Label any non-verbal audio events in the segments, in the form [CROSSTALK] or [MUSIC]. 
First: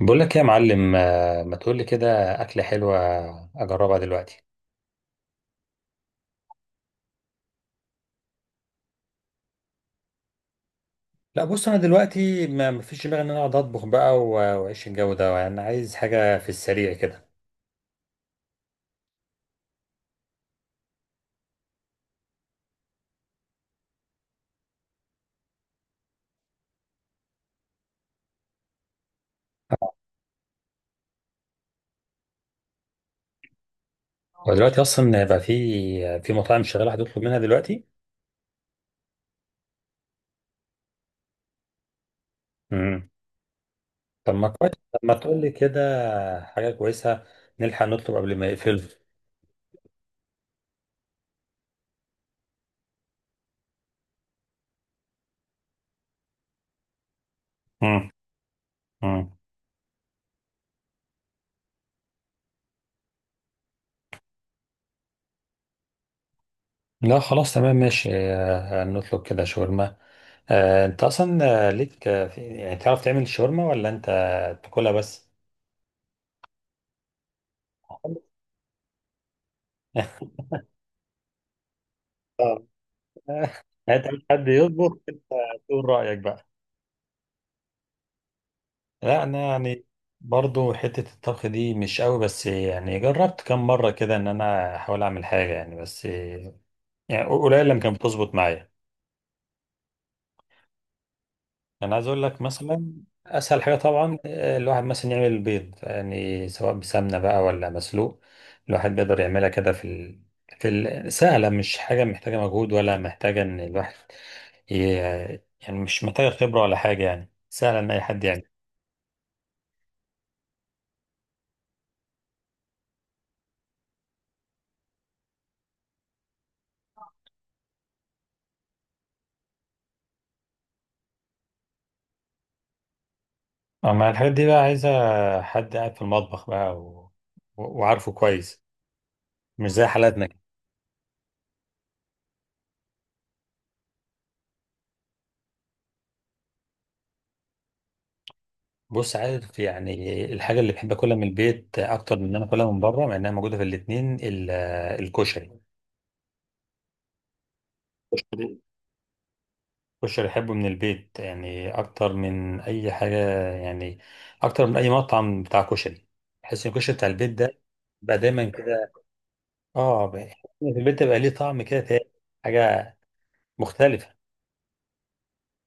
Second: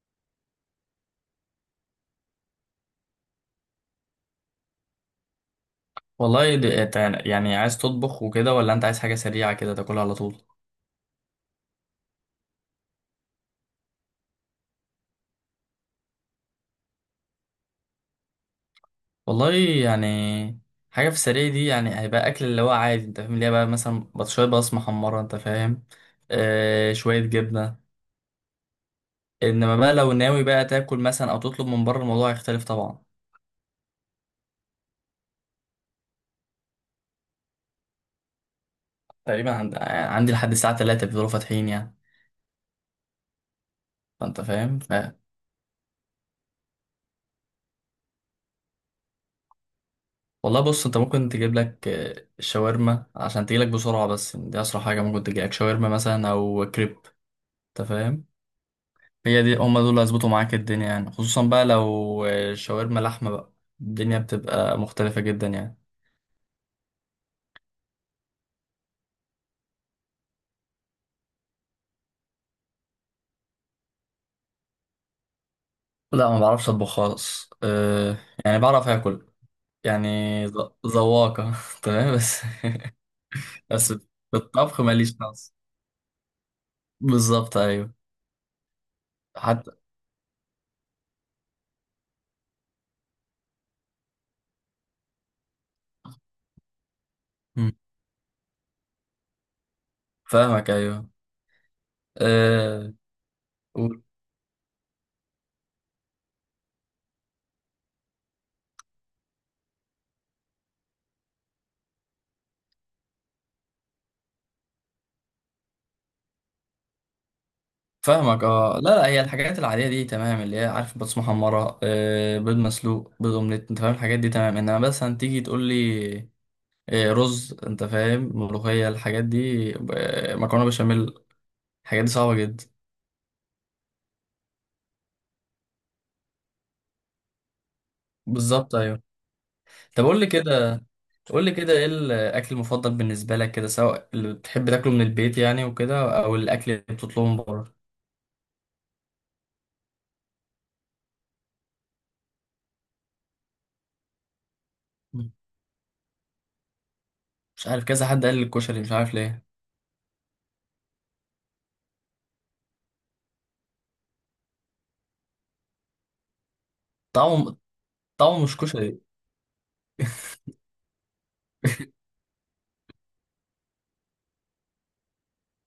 بقول لك إيه يا معلم، ما تقول لي كده. اكله حلوه. اجربها دلوقتي. والله يعني عايز تطبخ وكده ولا انت عايز حاجة سريعة كده تاكلها على طول. لا، بص انا دلوقتي ما فيش دماغي ان انا اقعد اطبخ بقى واعيش الجو ده. انا عايز حاجه في السريع كده. والله يعني حاجة في السريع دي يعني هيبقى أكل اللي هو عادي، انت فاهم، اللي هي بقى مثلا شوية بطاطس محمرة، انت فاهم؟ آه، شوية جبنة. انما بقى لو ناوي بقى تاكل مثلا او تطلب من بره، الموضوع هيختلف طبعا. ودلوقتي اصلا بقى في مطاعم شغاله، هتطلب منها دلوقتي. تقريبا عندي لحد الساعة 3 بيفضلوا فاتحين يعني. امم. طب فانت ما كويس، فاهم. طب ما تقول لي كده. حاجه كويسه، نلحق نطلب قبل ما يقفلوا. والله بص، انت ممكن تجيب لك شاورما عشان تجيلك بسرعة. بس دي أسرع حاجة ممكن تجيلك، شاورما مثلا أو كريب، انت امم، فاهم؟ امم. هي دي هما دول اللي هيظبطوا معاك الدنيا يعني، خصوصا بقى لو شاورما لحمة بقى، الدنيا بتبقى مختلفة جدا يعني. لا خلاص تمام ماشي، نطلب كده شاورما. انت اصلا ليك يعني تعرف تعمل شاورما ولا انت تاكلها بس؟ لا، ما بعرفش اطبخ خالص. أه يعني بعرف اكل يعني، اه. ذواقة [LAUGHS] تمام، بس [LAUGHS] [LAUGHS] بس في انت مش حد الطبخ يطبخ ماليش انت، نقص. تقول رايك بقى. بالظبط، ايوه، لا انا حتى. يعني برضو حته الطبخ دي مش قوي، بس يعني جربت كم مره كده ان انا احاول اعمل حاجه يعني، بس يعني قليل مم. لما كانت بتظبط معايا. فاهمك، ايوه. انا عايز اقول لك مثلا، أه. اسهل حاجه قول. طبعا الواحد مثلا يعمل البيض، يعني سواء بسمنه بقى ولا مسلوق. الواحد بيقدر يعملها كده سهله، مش حاجه محتاجه مجهود ولا محتاجه ان الواحد ي... يعني مش محتاجه خبره ولا حاجه، يعني سهله ان اي حد يعمل. فاهمك، اه. لا لا، هي الحاجات العادية دي تمام، اللي هي عارف، بطاطس محمرة، أه، بيض مسلوق، بيض اومليت، انت فاهم، الحاجات دي تمام. انما بس هتيجي تقول لي إيه، رز، انت فاهم، ملوخية، الحاجات دي، آه، مكرونة بشاميل، الحاجات دي صعبة جدا. اما الحاجات دي بقى عايزه حد قاعد في المطبخ بقى وعارفه كويس. بالظبط، ايوه. مش زي طب قول لي حالاتنا كده. كده، قول لي كده، ايه الاكل المفضل بالنسبة لك كده، سواء اللي بتحب تاكله من البيت يعني وكده، او الاكل اللي بتطلبه من بره؟ بص عارف، يعني الحاجه اللي بحب اكلها من البيت اكتر من ان انا اكلها من بره، مع انها موجوده في الاتنين، مم. الكشري. مش عارف، كذا حد قال لي كشري الكشري، مش عارف ليه. يحبه من البيت، يعني اكتر من اي حاجه، يعني اكتر من اي مطعم بتاع كشري. بحس ان الكشري بتاع البيت طعمه، ده بقى طعمه دايما مش كده. كشري. اه، بحس إن في البيت ده بقى ليه طعم كده تاني، حاجه مختلفه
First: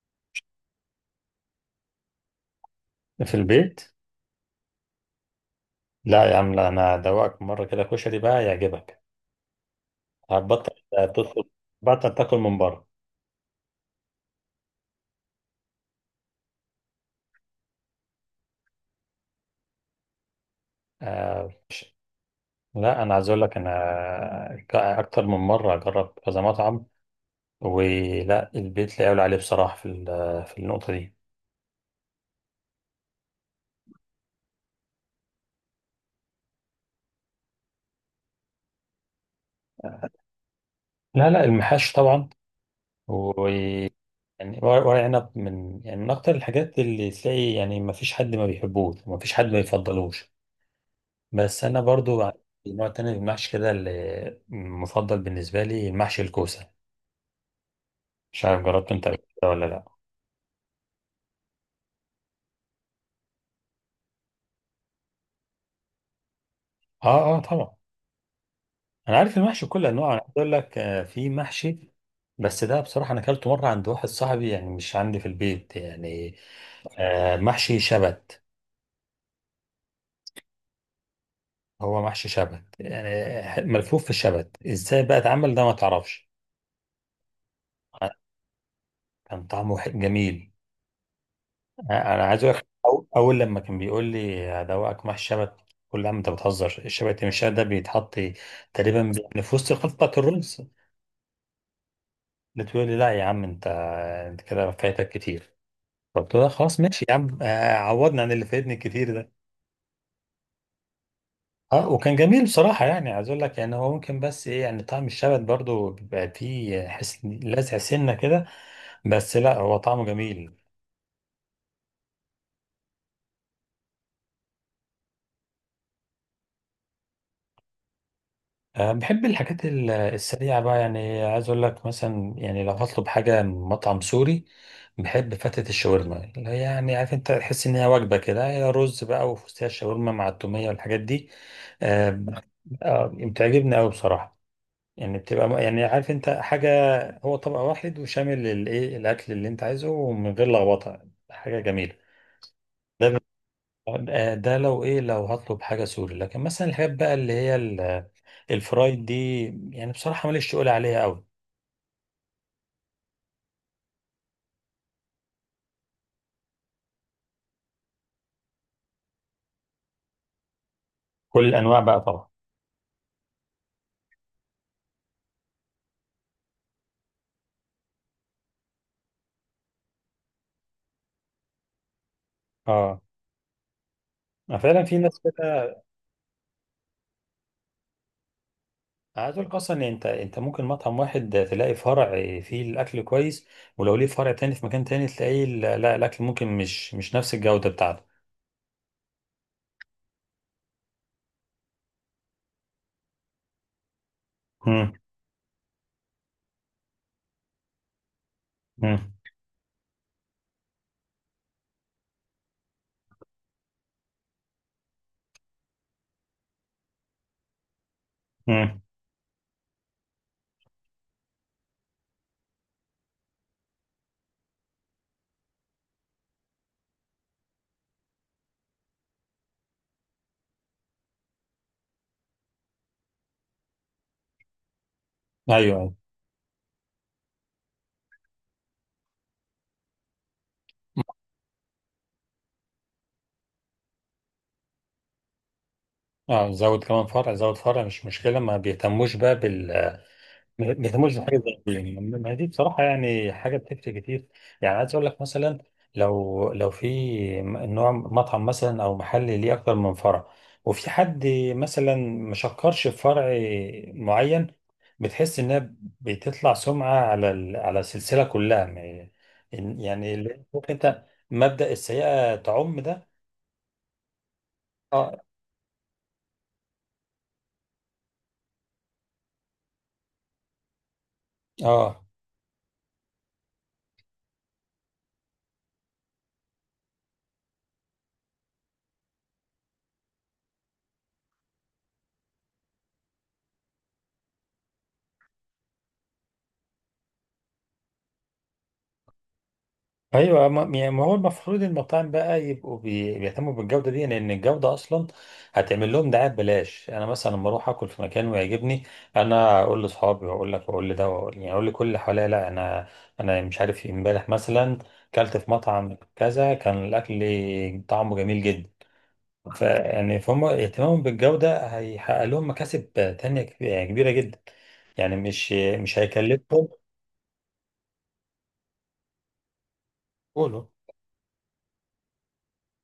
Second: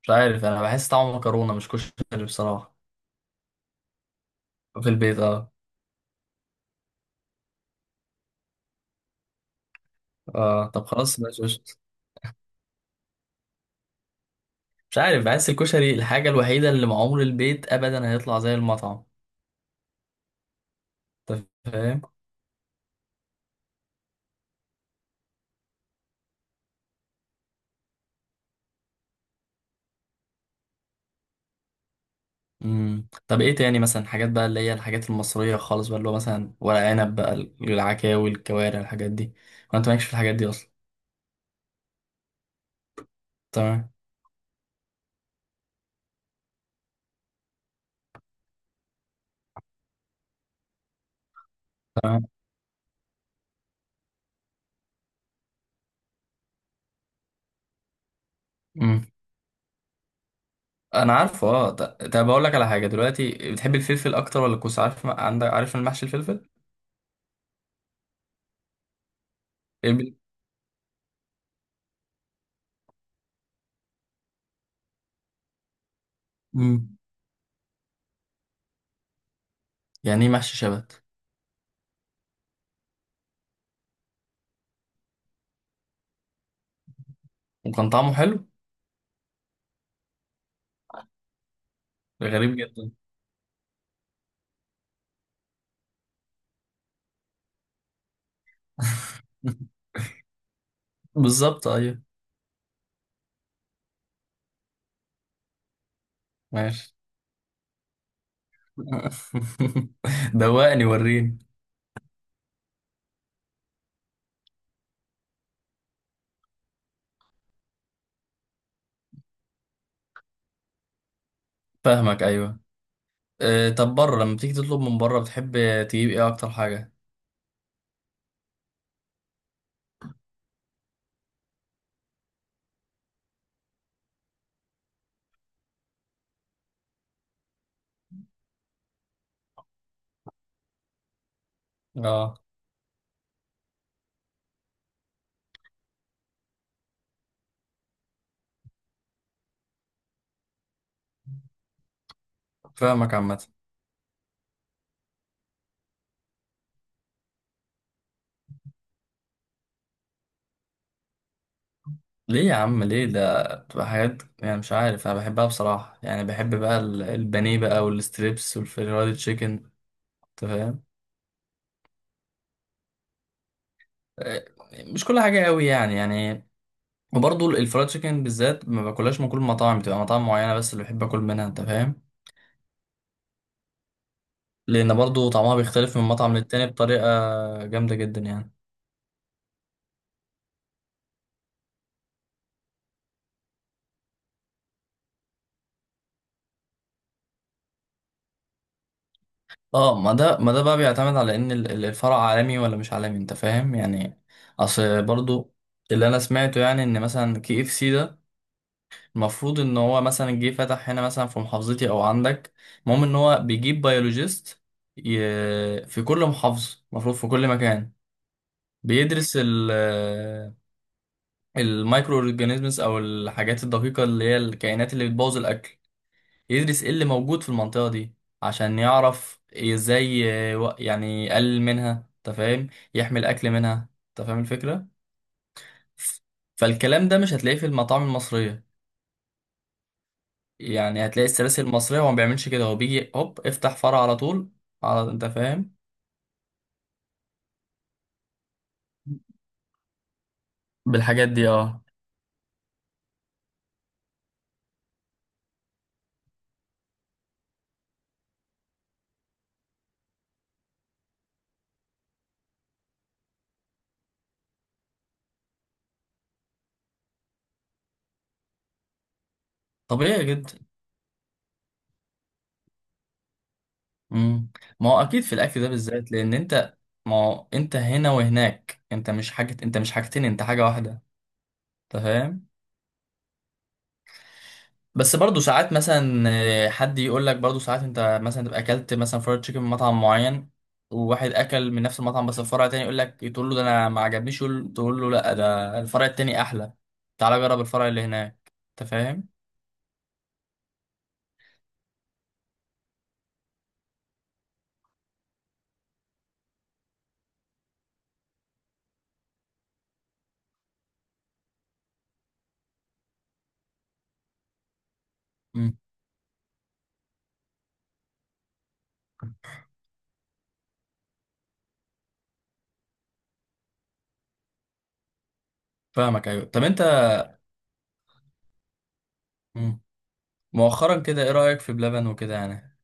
مش عارف، انا بحس طعمه مكرونة مش كشري بصراحة. في البيت. في البيت، اه. لا يا عم، لا انا ادوقك مره كده كشري بقى يعجبك، اه هتبطل طب خلاص، ماشي، تطلب، قشطة. بطل تاكل من بره. مش عارف، بحس الكشري الحاجة الوحيدة اللي مع عمر البيت ابدا هيطلع زي المطعم، انت آه، فاهم؟ لا انا عايز اقول لك انا اكتر من مره اجرب كذا مطعم، ولا البيت لا يعلى عليه بصراحه، في النقطه دي. مم. طب ايه تاني مثلا، حاجات بقى اللي هي الحاجات المصرية خالص بقى، اللي هو مثلا ورق عنب بقى، العكاوي، الكوارع، الحاجات دي، وانت مالكش في الحاجات دي اصلا؟ لا، لا، المحاش طبعا، تمام. ويعني ورق عنب من، يعني من اكتر الحاجات اللي تلاقي، يعني ما فيش حد ما بيحبوش وما فيش حد ما يفضلوش. بس انا برضو تمام. عندي نوع تاني من المحشي كده اللي مفضل بالنسبه لي، المحشي الكوسه. مش عارف جربته مم. انت قبل كده ولا لا؟ انا عارفه، اه. طب اقول لك على حاجة دلوقتي، بتحب الفلفل اكتر ولا الكوسة؟ عارف عندك، عارف المحشي الفلفل، اه، اه، طبعا، انا عارف المحشي كل انواعه. الب- انا عايز اقول لك في محشي، بس ده بصراحه انا اكلته مره عند واحد صاحبي، يعني مش عندي في البيت يعني، مم. محشي شبت. يعني ايه محشي شبت؟ هو محشي شبت، يعني ملفوف في الشبت، ازاي بقى اتعمل ده ما تعرفش. وكان طعمه حلو؟ كان طعمه جميل. انا عايز اقول غريب لك، جدا. اول لما كان بيقول لي هدوقك محشي شبت، كل عم انت بتهزر، الشبت مش ده بيتحط تقريبا في وسط [LAUGHS] الخلطه بتاعت الرز؟ بالظبط، ايوه. بتقول لي لا يا عم انت كده فايتك كتير. فقلت لها خلاص ماشي. ماشي يا عم، عوضني عن اللي فايتني كتير ده. [LAUGHS] دوقني وريني. اه، وكان جميل بصراحة، يعني عايز اقول لك يعني هو ممكن، بس ايه، يعني طعم الشبت برضو بيبقى فيه حس لازع سنة كده، بس لا هو طعمه جميل. فاهمك، ايوه. آه، طب بره، لما بتيجي تطلب من بره، بتحب تجيب ايه اكتر حاجه؟ أه، بحب الحاجات السريعة بقى، يعني عايز اقول لك مثلا، يعني لو هطلب حاجة من مطعم سوري، بحب فتة الشاورما، اللي هي يعني عارف انت، تحس ان هي وجبة كده، هي رز بقى وفستق الشاورما مع التومية والحاجات دي. أه. اه. بتعجبني قوي بصراحة. يعني بتبقى يعني عارف انت حاجة، هو طبق واحد وشامل الايه الاكل اللي انت عايزه ومن غير لخبطة، حاجة جميلة. ده فاهمك ب- عامه. ده لو ايه لو هطلب حاجة سوري. لكن مثلا الحاجات بقى اللي هي الفرايد دي، يعني بصراحة ماليش تقول عليها قوي. ليه يا عم، ليه؟ ده بتبقى حاجات يعني مش عارف، انا بحبها بصراحه يعني، بحب بقى البانيه بقى، والستريبس، والفرايد تشيكن، انت فاهم؟ كل الانواع بقى طبعا. آه، مش كل حاجه قوي يعني يعني. وبرضه الفرايد تشيكن بالذات ما باكلهاش من كل المطاعم، بتبقى مطاعم معينه بس اللي بحب اكل منها، انت فاهم؟ اه، فعلا لان في ناس برضه طعمها كده. بيختلف من مطعم للتاني بطريقه جامده جدا يعني. عايز اقول لك اصلا ان انت ممكن مطعم واحد تلاقي فرع فيه الاكل كويس، ولو ليه فرع تاني في مكان تاني تلاقيه لا، لا، الاكل ممكن مش نفس الجودة بتاعته. اه، ما ده، ما ده بقى بيعتمد على ان الفرع عالمي ولا مش عالمي، انت فاهم يعني؟ مم. اصل برضو اللي انا سمعته يعني، ان مثلا كي اف سي ده مم. المفروض ان هو مثلا جه فتح هنا، مثلا في محافظتي او عندك، المهم ان هو بيجيب بيولوجيست ي... في كل محافظة، المفروض في كل مكان، مم. بيدرس ال المايكرو اورجانيزمز، او الحاجات الدقيقة اللي هي الكائنات اللي بتبوظ الاكل، يدرس ايه اللي موجود في المنطقة دي عشان يعرف ازاي يعني يقلل منها، انت فاهم، يحمل اكل منها، انت فاهم الفكرة؟ ايوه. فالكلام ده مش هتلاقيه في المطاعم المصرية يعني، هتلاقي السلاسل المصرية هو ما بيعملش كده، هو بيجي هوب افتح فرع على طول، على، انت فاهم؟ اه، زود كمان فرع، زود فرع مش مشكله، ما بيهتموش بالحاجات بحاجه دي، زي دي. اه. يعني ما هي دي بصراحه يعني حاجه بتفرق كتير. يعني عايز اقول لك مثلا، لو في نوع مطعم مثلا او محل ليه اكتر من فرع، وفي حد مثلا ما شكرش في فرع معين، بتحس انها بتطلع سمعه على السلسله كلها، يعني طبيعي جدا. عارف انت، مبدأ السيئه تعم ده. مم. ما هو اه، اكيد في الاكل ده بالذات، لان انت، ما هو انت هنا وهناك، انت مش حاجة، انت مش حاجتين، انت حاجة واحدة، انت اه، فاهم؟ بس برضه ساعات مثلا، آه، حد يقول لك برضه ساعات، انت مثلا تبقى اكلت مثلا فرايد تشيكن من مطعم معين، وواحد اكل من نفس المطعم بس الفرع التاني، يقول لك تقول له ده انا ما عجبنيش، تقول له لا، ده الفرع التاني احلى، تعالى جرب الفرع اللي هناك، انت فاهم؟ ايوه، ما يعني ما هو المفروض المطاعم بقى يبقوا بيهتموا بالجوده دي، لان الجوده اصلا هتعمل لهم دعايه ببلاش. انا مثلا لما اروح اكل في مكان ويعجبني، انا اقول لاصحابي، واقول لك، واقول لده، واقول يعني اقول لكل اللي حواليا: لا انا مش عارف إيه، امبارح مثلا كلت في امم. مطعم كذا، كان الاكل طعمه جميل جدا. فيعني فهم اهتمامهم بالجوده هيحقق لهم مكاسب تانيه يعني كبيره جدا، يعني مش فاهمك، ايوه. طب هيكلفهم. انت، مم، قولوا. مؤخرا كده، ايه رايك في بلبن وكده يعني؟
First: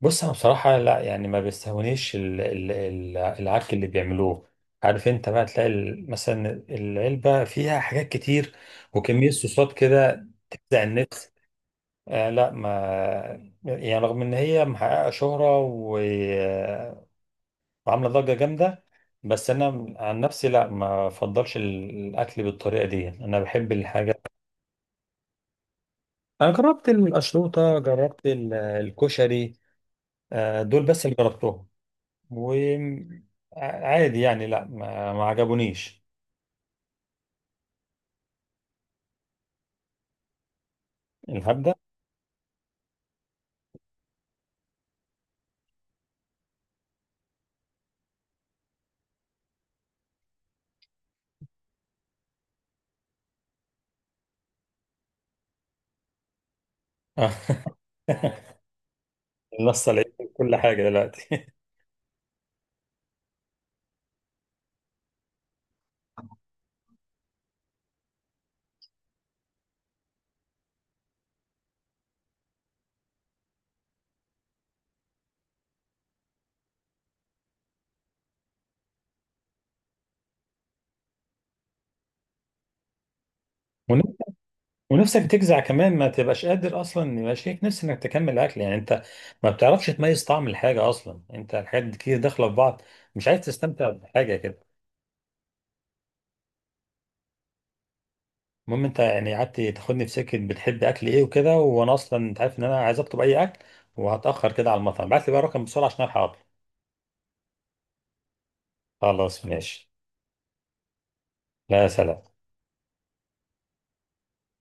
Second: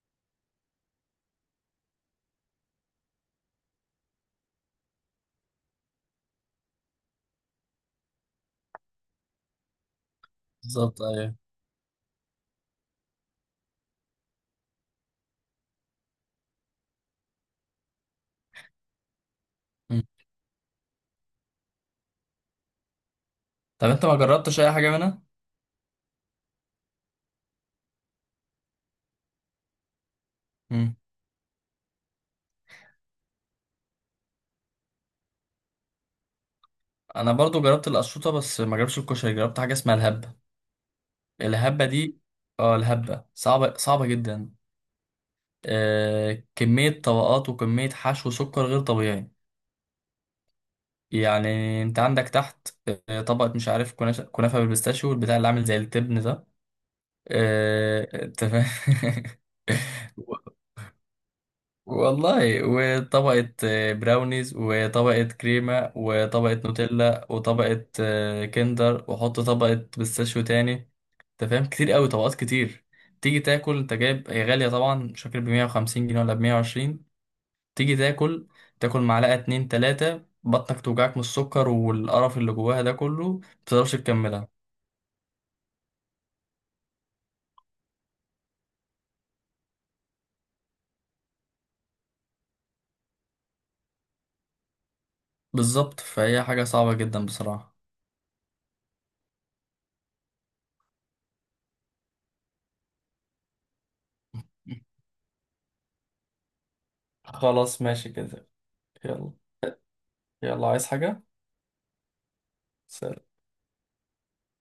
بص انا بصراحه لا، يعني ما بيستهونيش العك اللي بيعملوه. عارف انت بقى تلاقي مثلا العلبه فيها حاجات كتير، وكميه صوصات كده تفزع بالظبط، النفس. ايوه. آه، لا، ما، يعني رغم ان هي محققه شهره وعامله ضجه جامده، بس انا مم. عن نفسي لا، ما بفضلش الاكل بالطريقه دي، انا بحب طب انت ما الحاجه. جربتش اي حاجه منها؟ انا جربت القشروطه، جربت الكشري، دول مم. بس اللي جربتهم. وعادي يعني، لا، ما عجبونيش. انا برضو جربت القشطوطه، بس ما جربتش الكشري. جربت حاجه اسمها الهبه، الهبدة. الهبه دي. اه، الهبه صعبه، صعبه جدا. آه، كمية طبقات وكمية حشو سكر غير طبيعي يعني. انت عندك تحت آه، طبقة مش عارف، كنافة، كنافة بالبيستاشيو والبتاع اللي عامل زي التبن ده، [LAUGHS] آه، انت فاهم؟ النص العيب [LAUGHS] في و- كل حاجة دلوقتي. والله، وطبقة آه، براونيز، وطبقة كريمة، وطبقة نوتيلا، وطبقة آه، كندر، وحط طبقة بيستاشيو تاني، انت فاهم؟ كتير قوي، طبقات كتير. تيجي تاكل، انت جايب، هي غالية طبعا، مش فاكر ب 150 جنيه ولا ب 120. تيجي تاكل، تاكل معلقة اتنين تلاتة، بطنك توجعك من السكر والقرف اللي جواها ده كله، [LAUGHS] متقدرش ون- تكملها. ونفسك تجزع كمان، ما تبقاش قادر أصلا، يبقى شايف نفسك إنك تكمل الأكل. يعني أنت ما بتعرفش تميز طعم الحاجة أصلا، أنت الحاجات دي كتير داخلة في بعض، مش عايز تستمتع بحاجة كده. بالظبط، فهي حاجة صعبة جدا بصراحة. المهم أنت يعني قعدت تاخدني في سكة بتحب أكل إيه وكده، وأنا أصلا أنت عارف إن أنا عايز أطلب أي أكل، وهتأخر كده على المطعم. بعت لي بقى رقم بسرعة عشان ألحق أطلب. خلاص، ماشي كده. يلا. خلاص ماشي. يلا، عايز حاجة؟ لا، سلام. سلام.